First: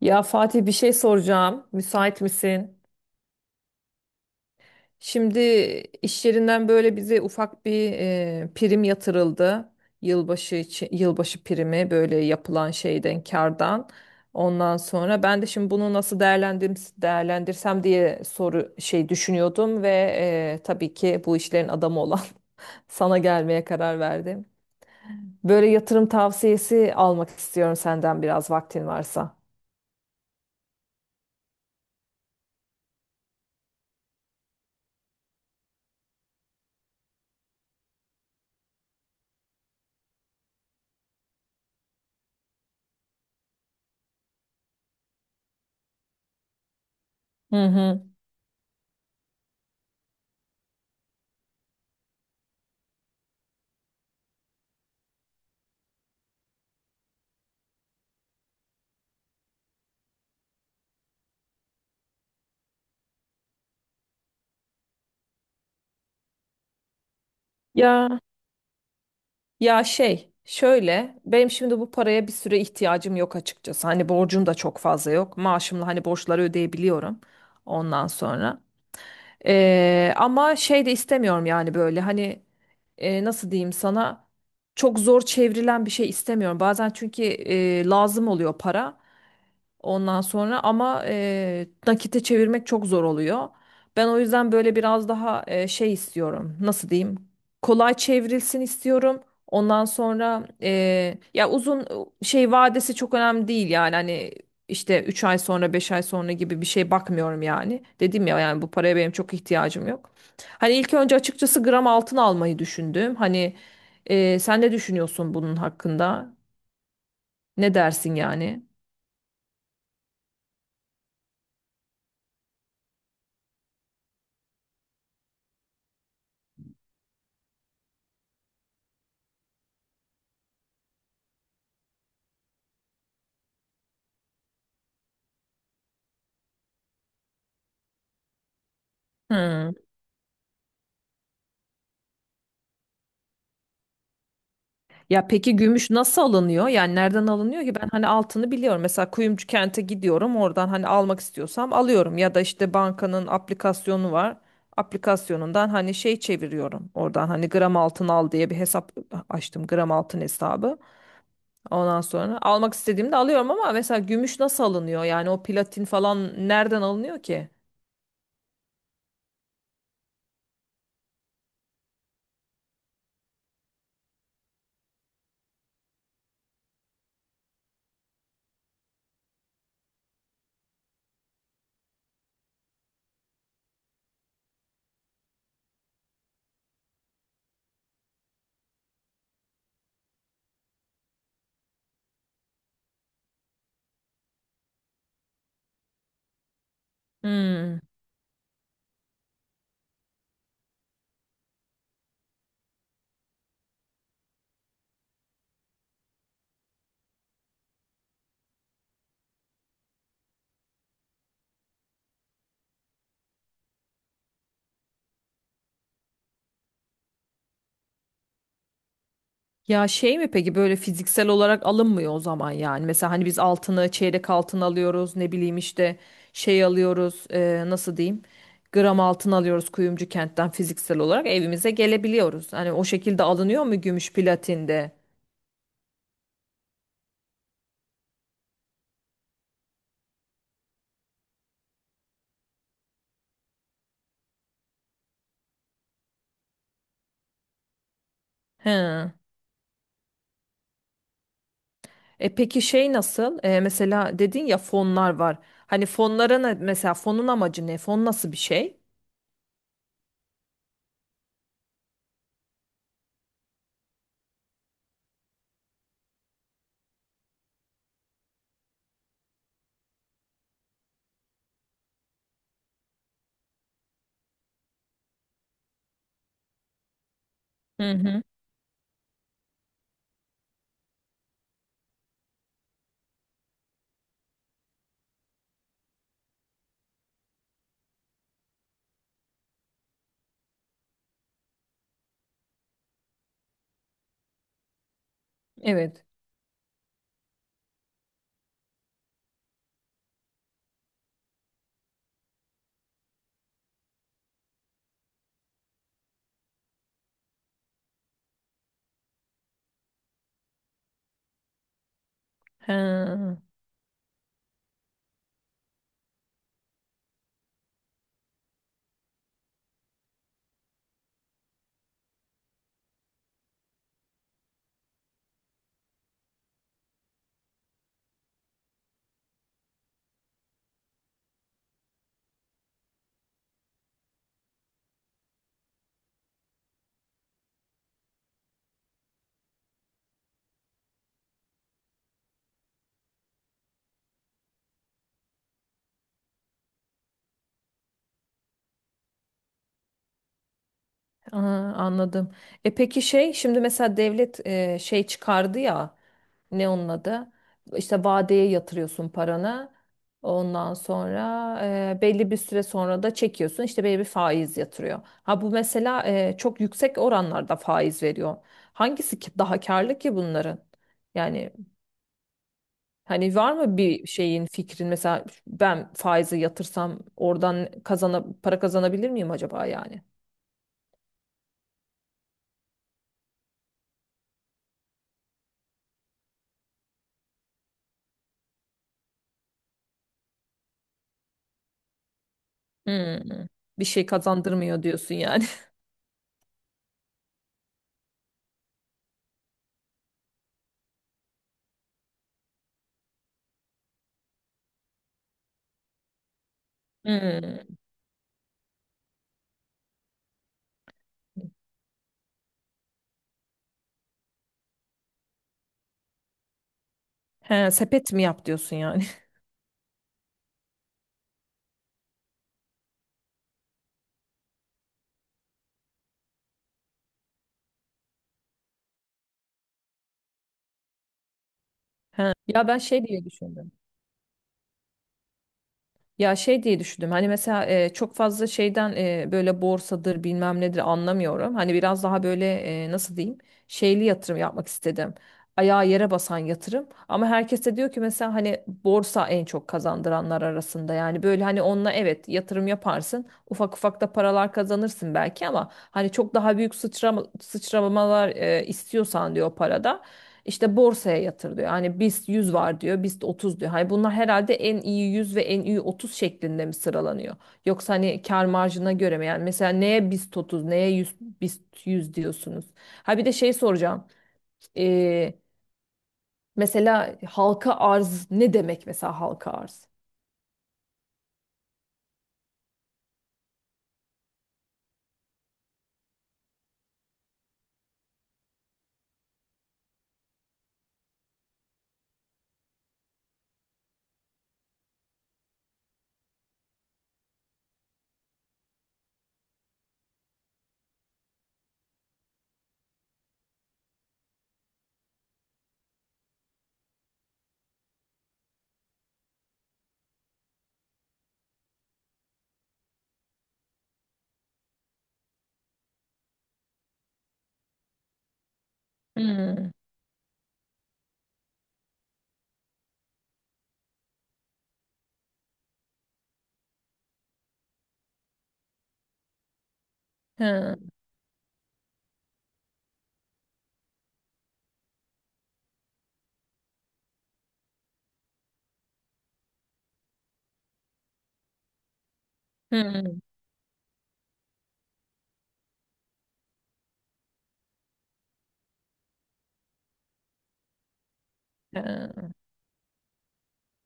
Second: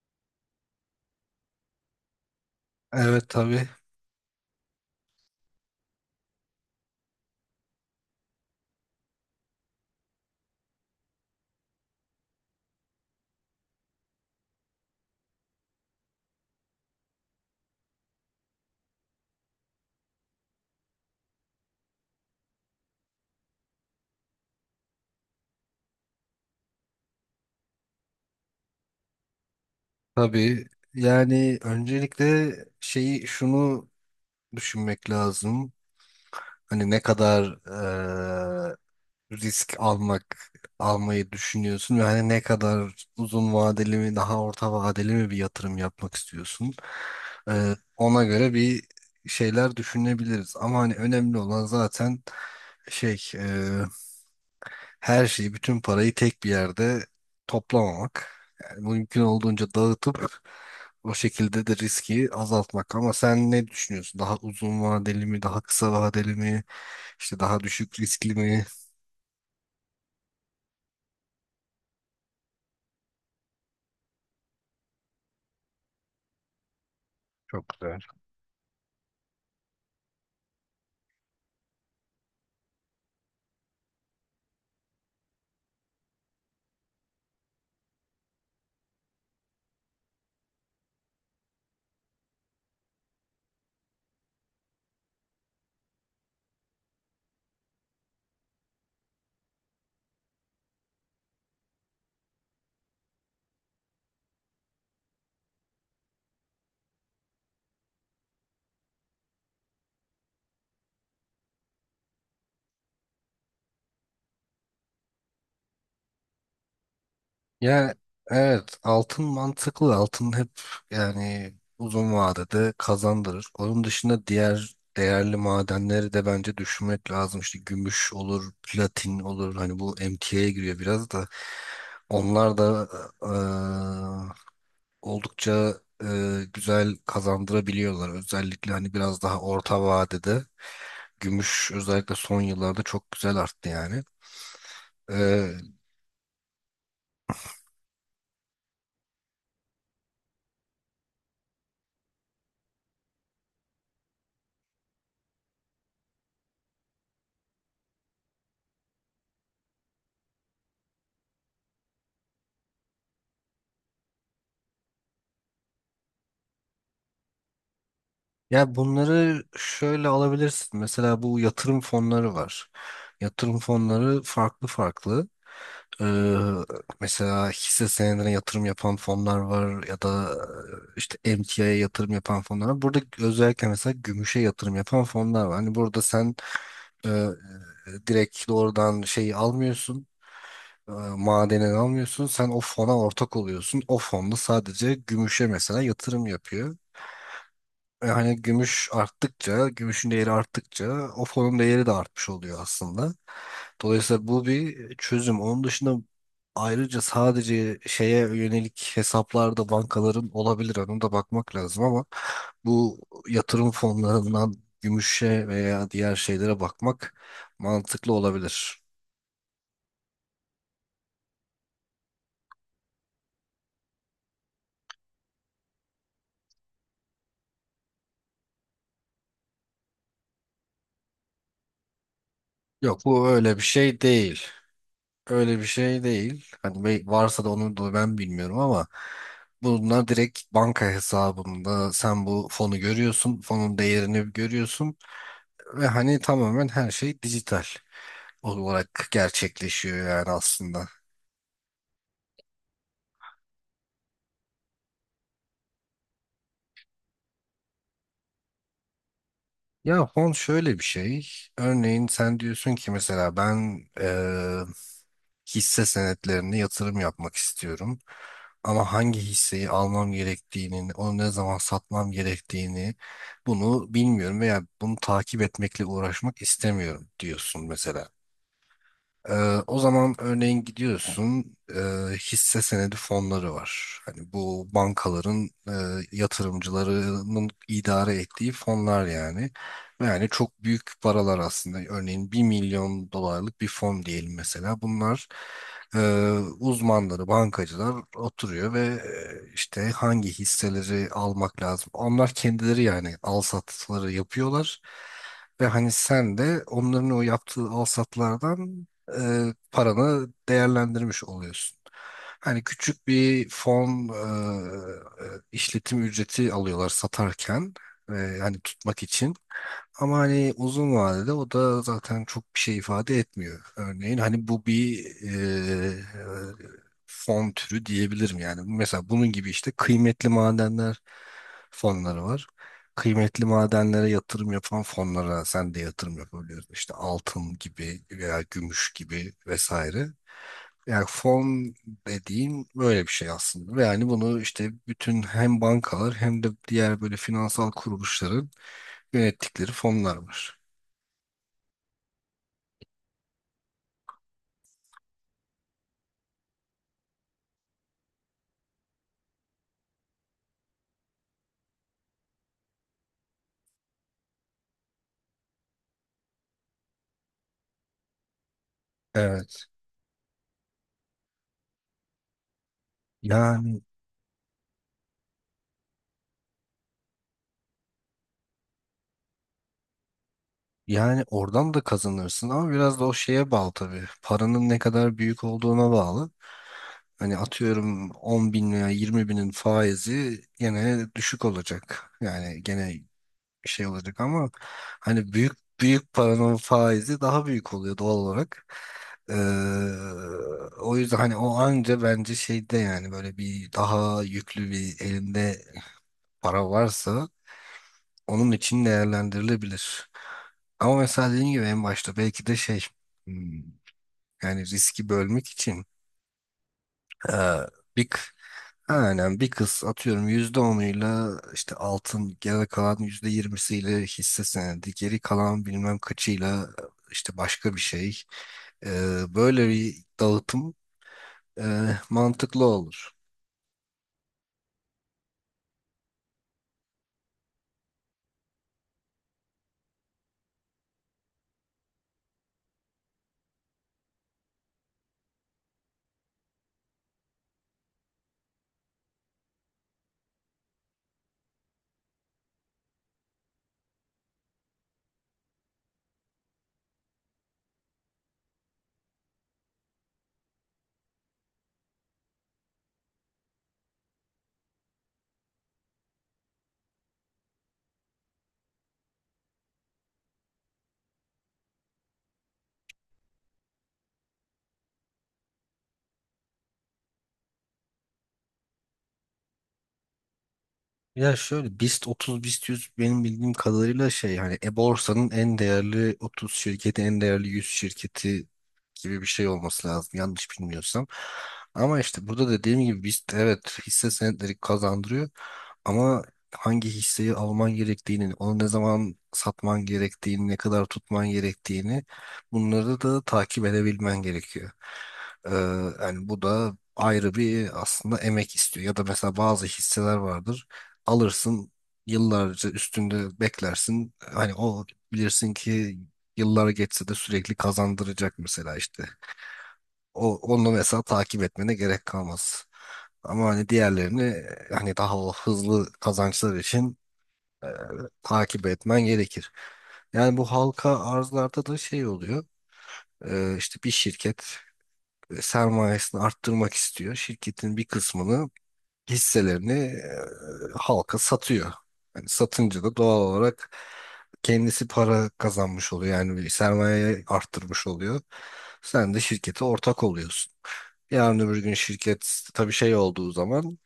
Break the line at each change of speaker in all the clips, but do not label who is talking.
Ya Fatih bir şey soracağım. Müsait misin?
Evet, tabii.
Şimdi iş yerinden böyle bize ufak bir prim yatırıldı. Yılbaşı için, yılbaşı primi böyle yapılan şeyden kardan. Ondan sonra ben de şimdi bunu nasıl değerlendirim, değerlendirsem diye soru şey düşünüyordum ve tabii ki bu işlerin adamı olan sana gelmeye karar verdim. Böyle yatırım tavsiyesi almak istiyorum senden biraz vaktin varsa.
Tabii. Yani öncelikle şunu düşünmek lazım. Hani ne kadar risk almayı düşünüyorsun ve hani ne kadar uzun vadeli mi daha orta vadeli mi bir yatırım yapmak istiyorsun.
Hı hı.
Ona göre bir şeyler düşünebiliriz. Ama hani önemli olan zaten şey her şeyi, bütün parayı tek bir yerde toplamamak. Yani mümkün olduğunca dağıtıp o şekilde de riski azaltmak. Ama sen ne düşünüyorsun? Daha uzun vadeli mi, daha kısa vadeli mi, işte daha düşük
Ya
riskli mi?
ya şey şöyle benim şimdi bu paraya bir süre ihtiyacım yok açıkçası. Hani borcum da çok fazla yok. Maaşımla hani borçları ödeyebiliyorum
Çok güzel.
ondan sonra. Ama şey de istemiyorum yani böyle hani nasıl diyeyim sana çok zor çevrilen bir şey istemiyorum. Bazen çünkü lazım oluyor para. Ondan sonra ama nakite çevirmek çok zor oluyor. Ben o yüzden böyle biraz daha şey istiyorum. Nasıl diyeyim? Kolay çevrilsin istiyorum. Ondan sonra ya uzun şey vadesi çok önemli değil yani hani işte 3 ay sonra 5 ay sonra gibi bir şey bakmıyorum yani. Dedim ya yani bu paraya benim çok ihtiyacım yok. Hani ilk önce açıkçası gram altın almayı düşündüm. Hani sen ne düşünüyorsun bunun hakkında? Ne
Ya
dersin yani?
evet, altın mantıklı, altın hep yani uzun vadede kazandırır. Onun dışında diğer değerli madenleri de bence düşünmek lazım. İşte gümüş olur, platin olur. Hani bu MTA'ya giriyor biraz da. Onlar da eee, oldukça güzel kazandırabiliyorlar. Özellikle hani biraz daha
Hmm.
orta vadede gümüş özellikle son yıllarda çok güzel arttı yani.
Ya
E,
peki gümüş nasıl alınıyor? Yani nereden alınıyor ki? Ben hani altını biliyorum. Mesela kuyumcu kente gidiyorum. Oradan hani almak istiyorsam alıyorum. Ya da işte bankanın aplikasyonu var. Aplikasyonundan hani şey çeviriyorum. Oradan hani gram altın al diye bir hesap açtım. Gram altın hesabı. Ondan sonra almak istediğimde alıyorum ama mesela gümüş nasıl alınıyor? Yani o platin falan nereden alınıyor ki?
Ya bunları şöyle alabilirsin. Mesela bu yatırım fonları var. Yatırım fonları farklı farklı. Ee, Mesela hisse senedine yatırım yapan fonlar var ya da işte emtiaya yatırım yapan fonlar var. Burada özellikle mesela gümüşe yatırım yapan fonlar var. Hani burada sen e, direkt doğrudan şeyi almıyorsun. e, Madeni almıyorsun. Sen o fona ortak oluyorsun. O fonda sadece gümüşe mesela yatırım yapıyor.
Hmm.
Yani gümüş arttıkça, gümüşün değeri arttıkça o fonun değeri de artmış oluyor aslında. Dolayısıyla bu bir çözüm. Onun dışında ayrıca sadece şeye yönelik hesaplarda bankaların olabilir. Ona da bakmak lazım ama bu yatırım fonlarından gümüşe veya diğer şeylere bakmak mantıklı olabilir.
Ya şey mi peki böyle fiziksel olarak alınmıyor o zaman yani. Mesela hani biz altını çeyrek altın alıyoruz ne bileyim işte şey alıyoruz nasıl diyeyim gram altın alıyoruz kuyumcu kentten fiziksel olarak evimize gelebiliyoruz. Hani o
Yok,
şekilde
bu öyle bir
alınıyor mu
şey
gümüş
değil.
platinde?
Öyle bir şey değil. Hani varsa da onu da ben bilmiyorum, ama bunlar direkt banka hesabında sen bu fonu görüyorsun, fonun değerini görüyorsun ve hani tamamen her şey dijital olarak
He.
gerçekleşiyor yani aslında.
E peki şey nasıl? E, mesela dedin ya fonlar var. Hani fonlara ne, mesela fonun amacı ne? Fon nasıl bir şey?
Ya fon şöyle bir şey. Örneğin sen diyorsun ki mesela ben hisse senetlerine yatırım yapmak istiyorum. Ama hangi hisseyi almam gerektiğini, onu ne zaman satmam gerektiğini bunu bilmiyorum veya bunu takip etmekle uğraşmak istemiyorum diyorsun
Hı
mesela.
hı.
Ee, O zaman örneğin gidiyorsun, hisse senedi fonları var. Hani bu bankaların yatırımcılarının idare ettiği fonlar yani. Ve yani çok büyük paralar aslında. Örneğin 1 milyon dolarlık bir fon diyelim mesela. Bunlar e,
Evet.
uzmanları, bankacılar oturuyor ve işte hangi hisseleri almak lazım. Onlar kendileri yani al satları yapıyorlar. Ve hani sen de onların o yaptığı al satlardan paranı değerlendirmiş oluyorsun. Hani küçük
He.
bir fon e, işletim ücreti alıyorlar satarken, e, hani tutmak için. Ama hani uzun vadede o da zaten çok bir şey ifade etmiyor. Örneğin hani bu bir e, fon türü diyebilirim yani. Mesela bunun gibi işte kıymetli madenler fonları var. Kıymetli madenlere yatırım yapan fonlara sen de yatırım yapabiliyorsun. İşte altın gibi veya gümüş gibi vesaire. Yani fon dediğim böyle bir şey aslında. Ve yani bunu işte bütün hem bankalar hem de diğer böyle finansal kuruluşların yönettikleri fonlar var.
Aa, anladım. E peki şey şimdi mesela devlet şey çıkardı ya ne onun adı? İşte vadeye yatırıyorsun paranı. Ondan sonra belli bir süre sonra da çekiyorsun işte belli bir faiz yatırıyor. Ha bu mesela çok yüksek oranlarda faiz veriyor. Hangisi ki daha
Evet.
karlı ki bunların? Yani hani var mı
Yani
bir şeyin fikrin mesela ben faizi yatırsam oradan para kazanabilir miyim acaba yani?
yani oradan da kazanırsın ama biraz da o şeye bağlı tabii. Paranın ne kadar büyük olduğuna bağlı. Hani atıyorum 10 bin veya 20 binin faizi gene düşük olacak. Yani gene
Hmm. Bir
şey
şey
olacak ama
kazandırmıyor diyorsun
hani
yani.
büyük büyük paranın faizi daha büyük oluyor doğal olarak. Ee, O yüzden hani o anca bence şeyde yani böyle bir daha yüklü bir elinde para varsa
Hmm.
onun için değerlendirilebilir. Ama mesela dediğim gibi en başta belki de şey hmm, yani riski bölmek için, e,
He,
bir
sepet
k-
mi yap diyorsun yani?
aynen bir kız atıyorum %10'uyla işte altın, geri kalan %20'siyle hisse senedi, geri kalan bilmem kaçıyla işte başka bir şey. E, Böyle bir dağıtım e, mantıklı
Ya ben şey
olur.
diye düşündüm. Ya şey diye düşündüm hani mesela çok fazla şeyden böyle borsadır bilmem nedir anlamıyorum. Hani biraz daha böyle nasıl diyeyim şeyli yatırım yapmak istedim. Ayağı yere basan yatırım. Ama herkes de diyor ki mesela hani borsa en çok kazandıranlar arasında. Yani böyle hani onunla evet yatırım yaparsın ufak ufak da paralar kazanırsın belki ama hani çok daha büyük sıçramalar istiyorsan diyor parada. İşte borsaya yatır diyor. Hani BIST 100 var diyor, BIST 30 diyor. Hani bunlar herhalde en iyi 100 ve en iyi 30 şeklinde mi sıralanıyor? Yoksa hani kar marjına göre mi? Yani mesela neye BIST 30, neye BIST 100 diyorsunuz? Ha bir de şey soracağım. Ee, mesela halka arz ne demek mesela halka arz?
Ya şöyle BIST 30, BIST 100 benim bildiğim kadarıyla şey hani e-borsanın en değerli 30 şirketi, en değerli 100 şirketi gibi bir şey olması lazım, yanlış bilmiyorsam. Ama işte burada dediğim gibi BIST, evet hisse senetleri kazandırıyor. Ama hangi hisseyi alman gerektiğini, onu ne zaman satman gerektiğini, ne kadar tutman gerektiğini bunları da takip edebilmen gerekiyor. Ee, Yani bu da ayrı bir aslında emek istiyor. Ya da mesela bazı hisseler vardır. Alırsın, yıllarca üstünde beklersin. Hani o bilirsin ki yıllar geçse de sürekli kazandıracak mesela işte.
Hmm,
Onu mesela takip etmene gerek kalmaz. Ama hani diğerlerini hani daha o hızlı kazançlar için e, takip etmen gerekir. Yani bu
hı,
halka arzlarda da şey oluyor. İşte bir şirket sermayesini arttırmak istiyor. Şirketin bir kısmını, hisselerini halka satıyor. Yani satınca da
hı,
doğal olarak kendisi para kazanmış oluyor. Yani bir sermayeyi arttırmış oluyor. Sen de şirkete ortak oluyorsun. Yarın öbür gün
hı,
şirket tabii şey olduğu zaman,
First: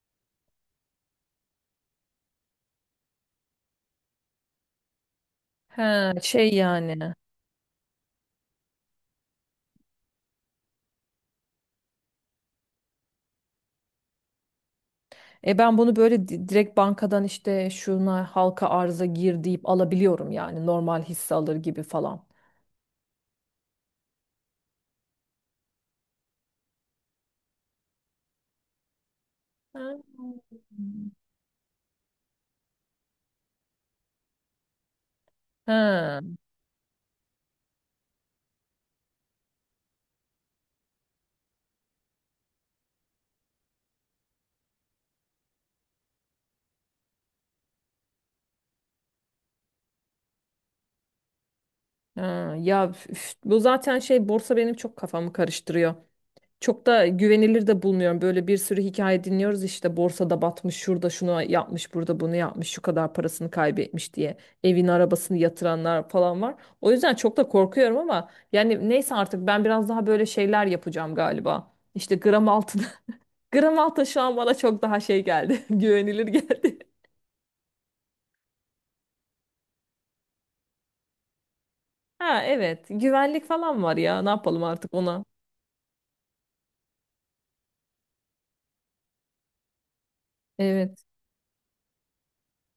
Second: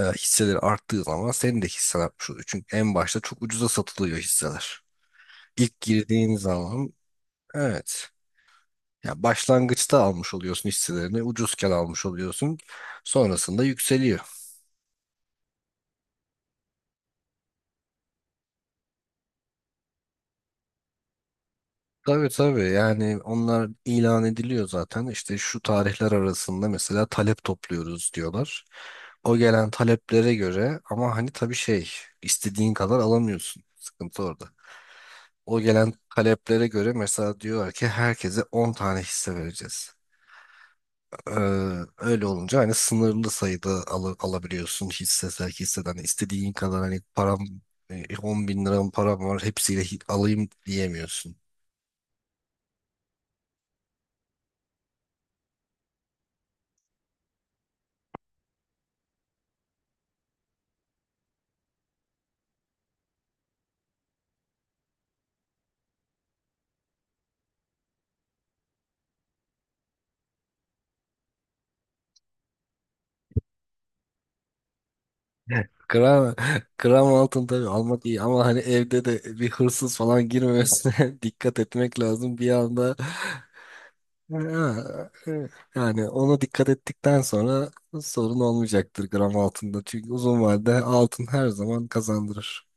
hisseleri arttığı zaman senin de hissen artmış oluyor. Çünkü en başta çok ucuza satılıyor hisseler. İlk
hı.
girdiğin
Şey
zaman,
yani.
evet. Ya başlangıçta almış oluyorsun hisselerini, ucuzken almış oluyorsun. Sonrasında yükseliyor.
E ben bunu böyle direkt bankadan işte şuna halka arza gir deyip alabiliyorum yani normal hisse alır gibi falan.
Tabii, tabii, yani onlar ilan ediliyor zaten. İşte şu tarihler arasında mesela talep topluyoruz diyorlar. O gelen
Ha.
taleplere göre, ama hani tabii şey istediğin kadar alamıyorsun. Sıkıntı orada. O gelen
Ha,
taleplere göre mesela diyorlar ki herkese 10 tane hisse vereceğiz. Ee, Öyle olunca hani sınırlı sayıda alabiliyorsun hisse sevk hisseden. İstediğin kadar hani param 10 bin liram param var hepsiyle alayım diyemiyorsun.
ha. Ya üf, bu zaten şey borsa benim çok kafamı karıştırıyor. Çok da güvenilir de bulmuyorum. Böyle bir sürü hikaye dinliyoruz işte borsada batmış, şurada şunu yapmış, burada bunu yapmış, şu kadar parasını kaybetmiş diye evin arabasını yatıranlar falan var. O yüzden çok da korkuyorum ama yani neyse artık ben biraz daha böyle şeyler yapacağım galiba. İşte gram altın. Gram altın şu an bana çok daha şey geldi. Güvenilir
Gram,
geldi.
gram altın tabii almak iyi ama hani evde de bir hırsız falan girmemesine dikkat etmek lazım.
Ha
Bir
evet,
anda.
güvenlik falan var ya. Ne
Ha,
yapalım artık ona?
yani ona dikkat ettikten sonra sorun olmayacaktır gram altında. Çünkü uzun vadede
Evet.
altın her zaman kazandırır.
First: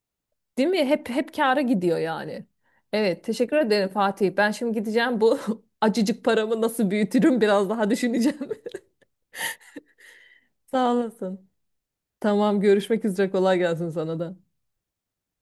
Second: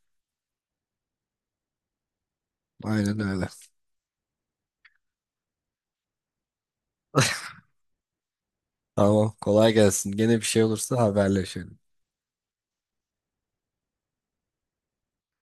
Değil mi? Hep hep kâra gidiyor yani.
Aynen
Evet,
öyle.
teşekkür ederim Fatih. Ben şimdi gideceğim bu acıcık paramı nasıl büyütürüm biraz daha düşüneceğim.
Tamam, kolay gelsin. Gene bir şey
Sağ
olursa
olasın.
haberleşelim.
Tamam, görüşmek üzere. Kolay gelsin sana da.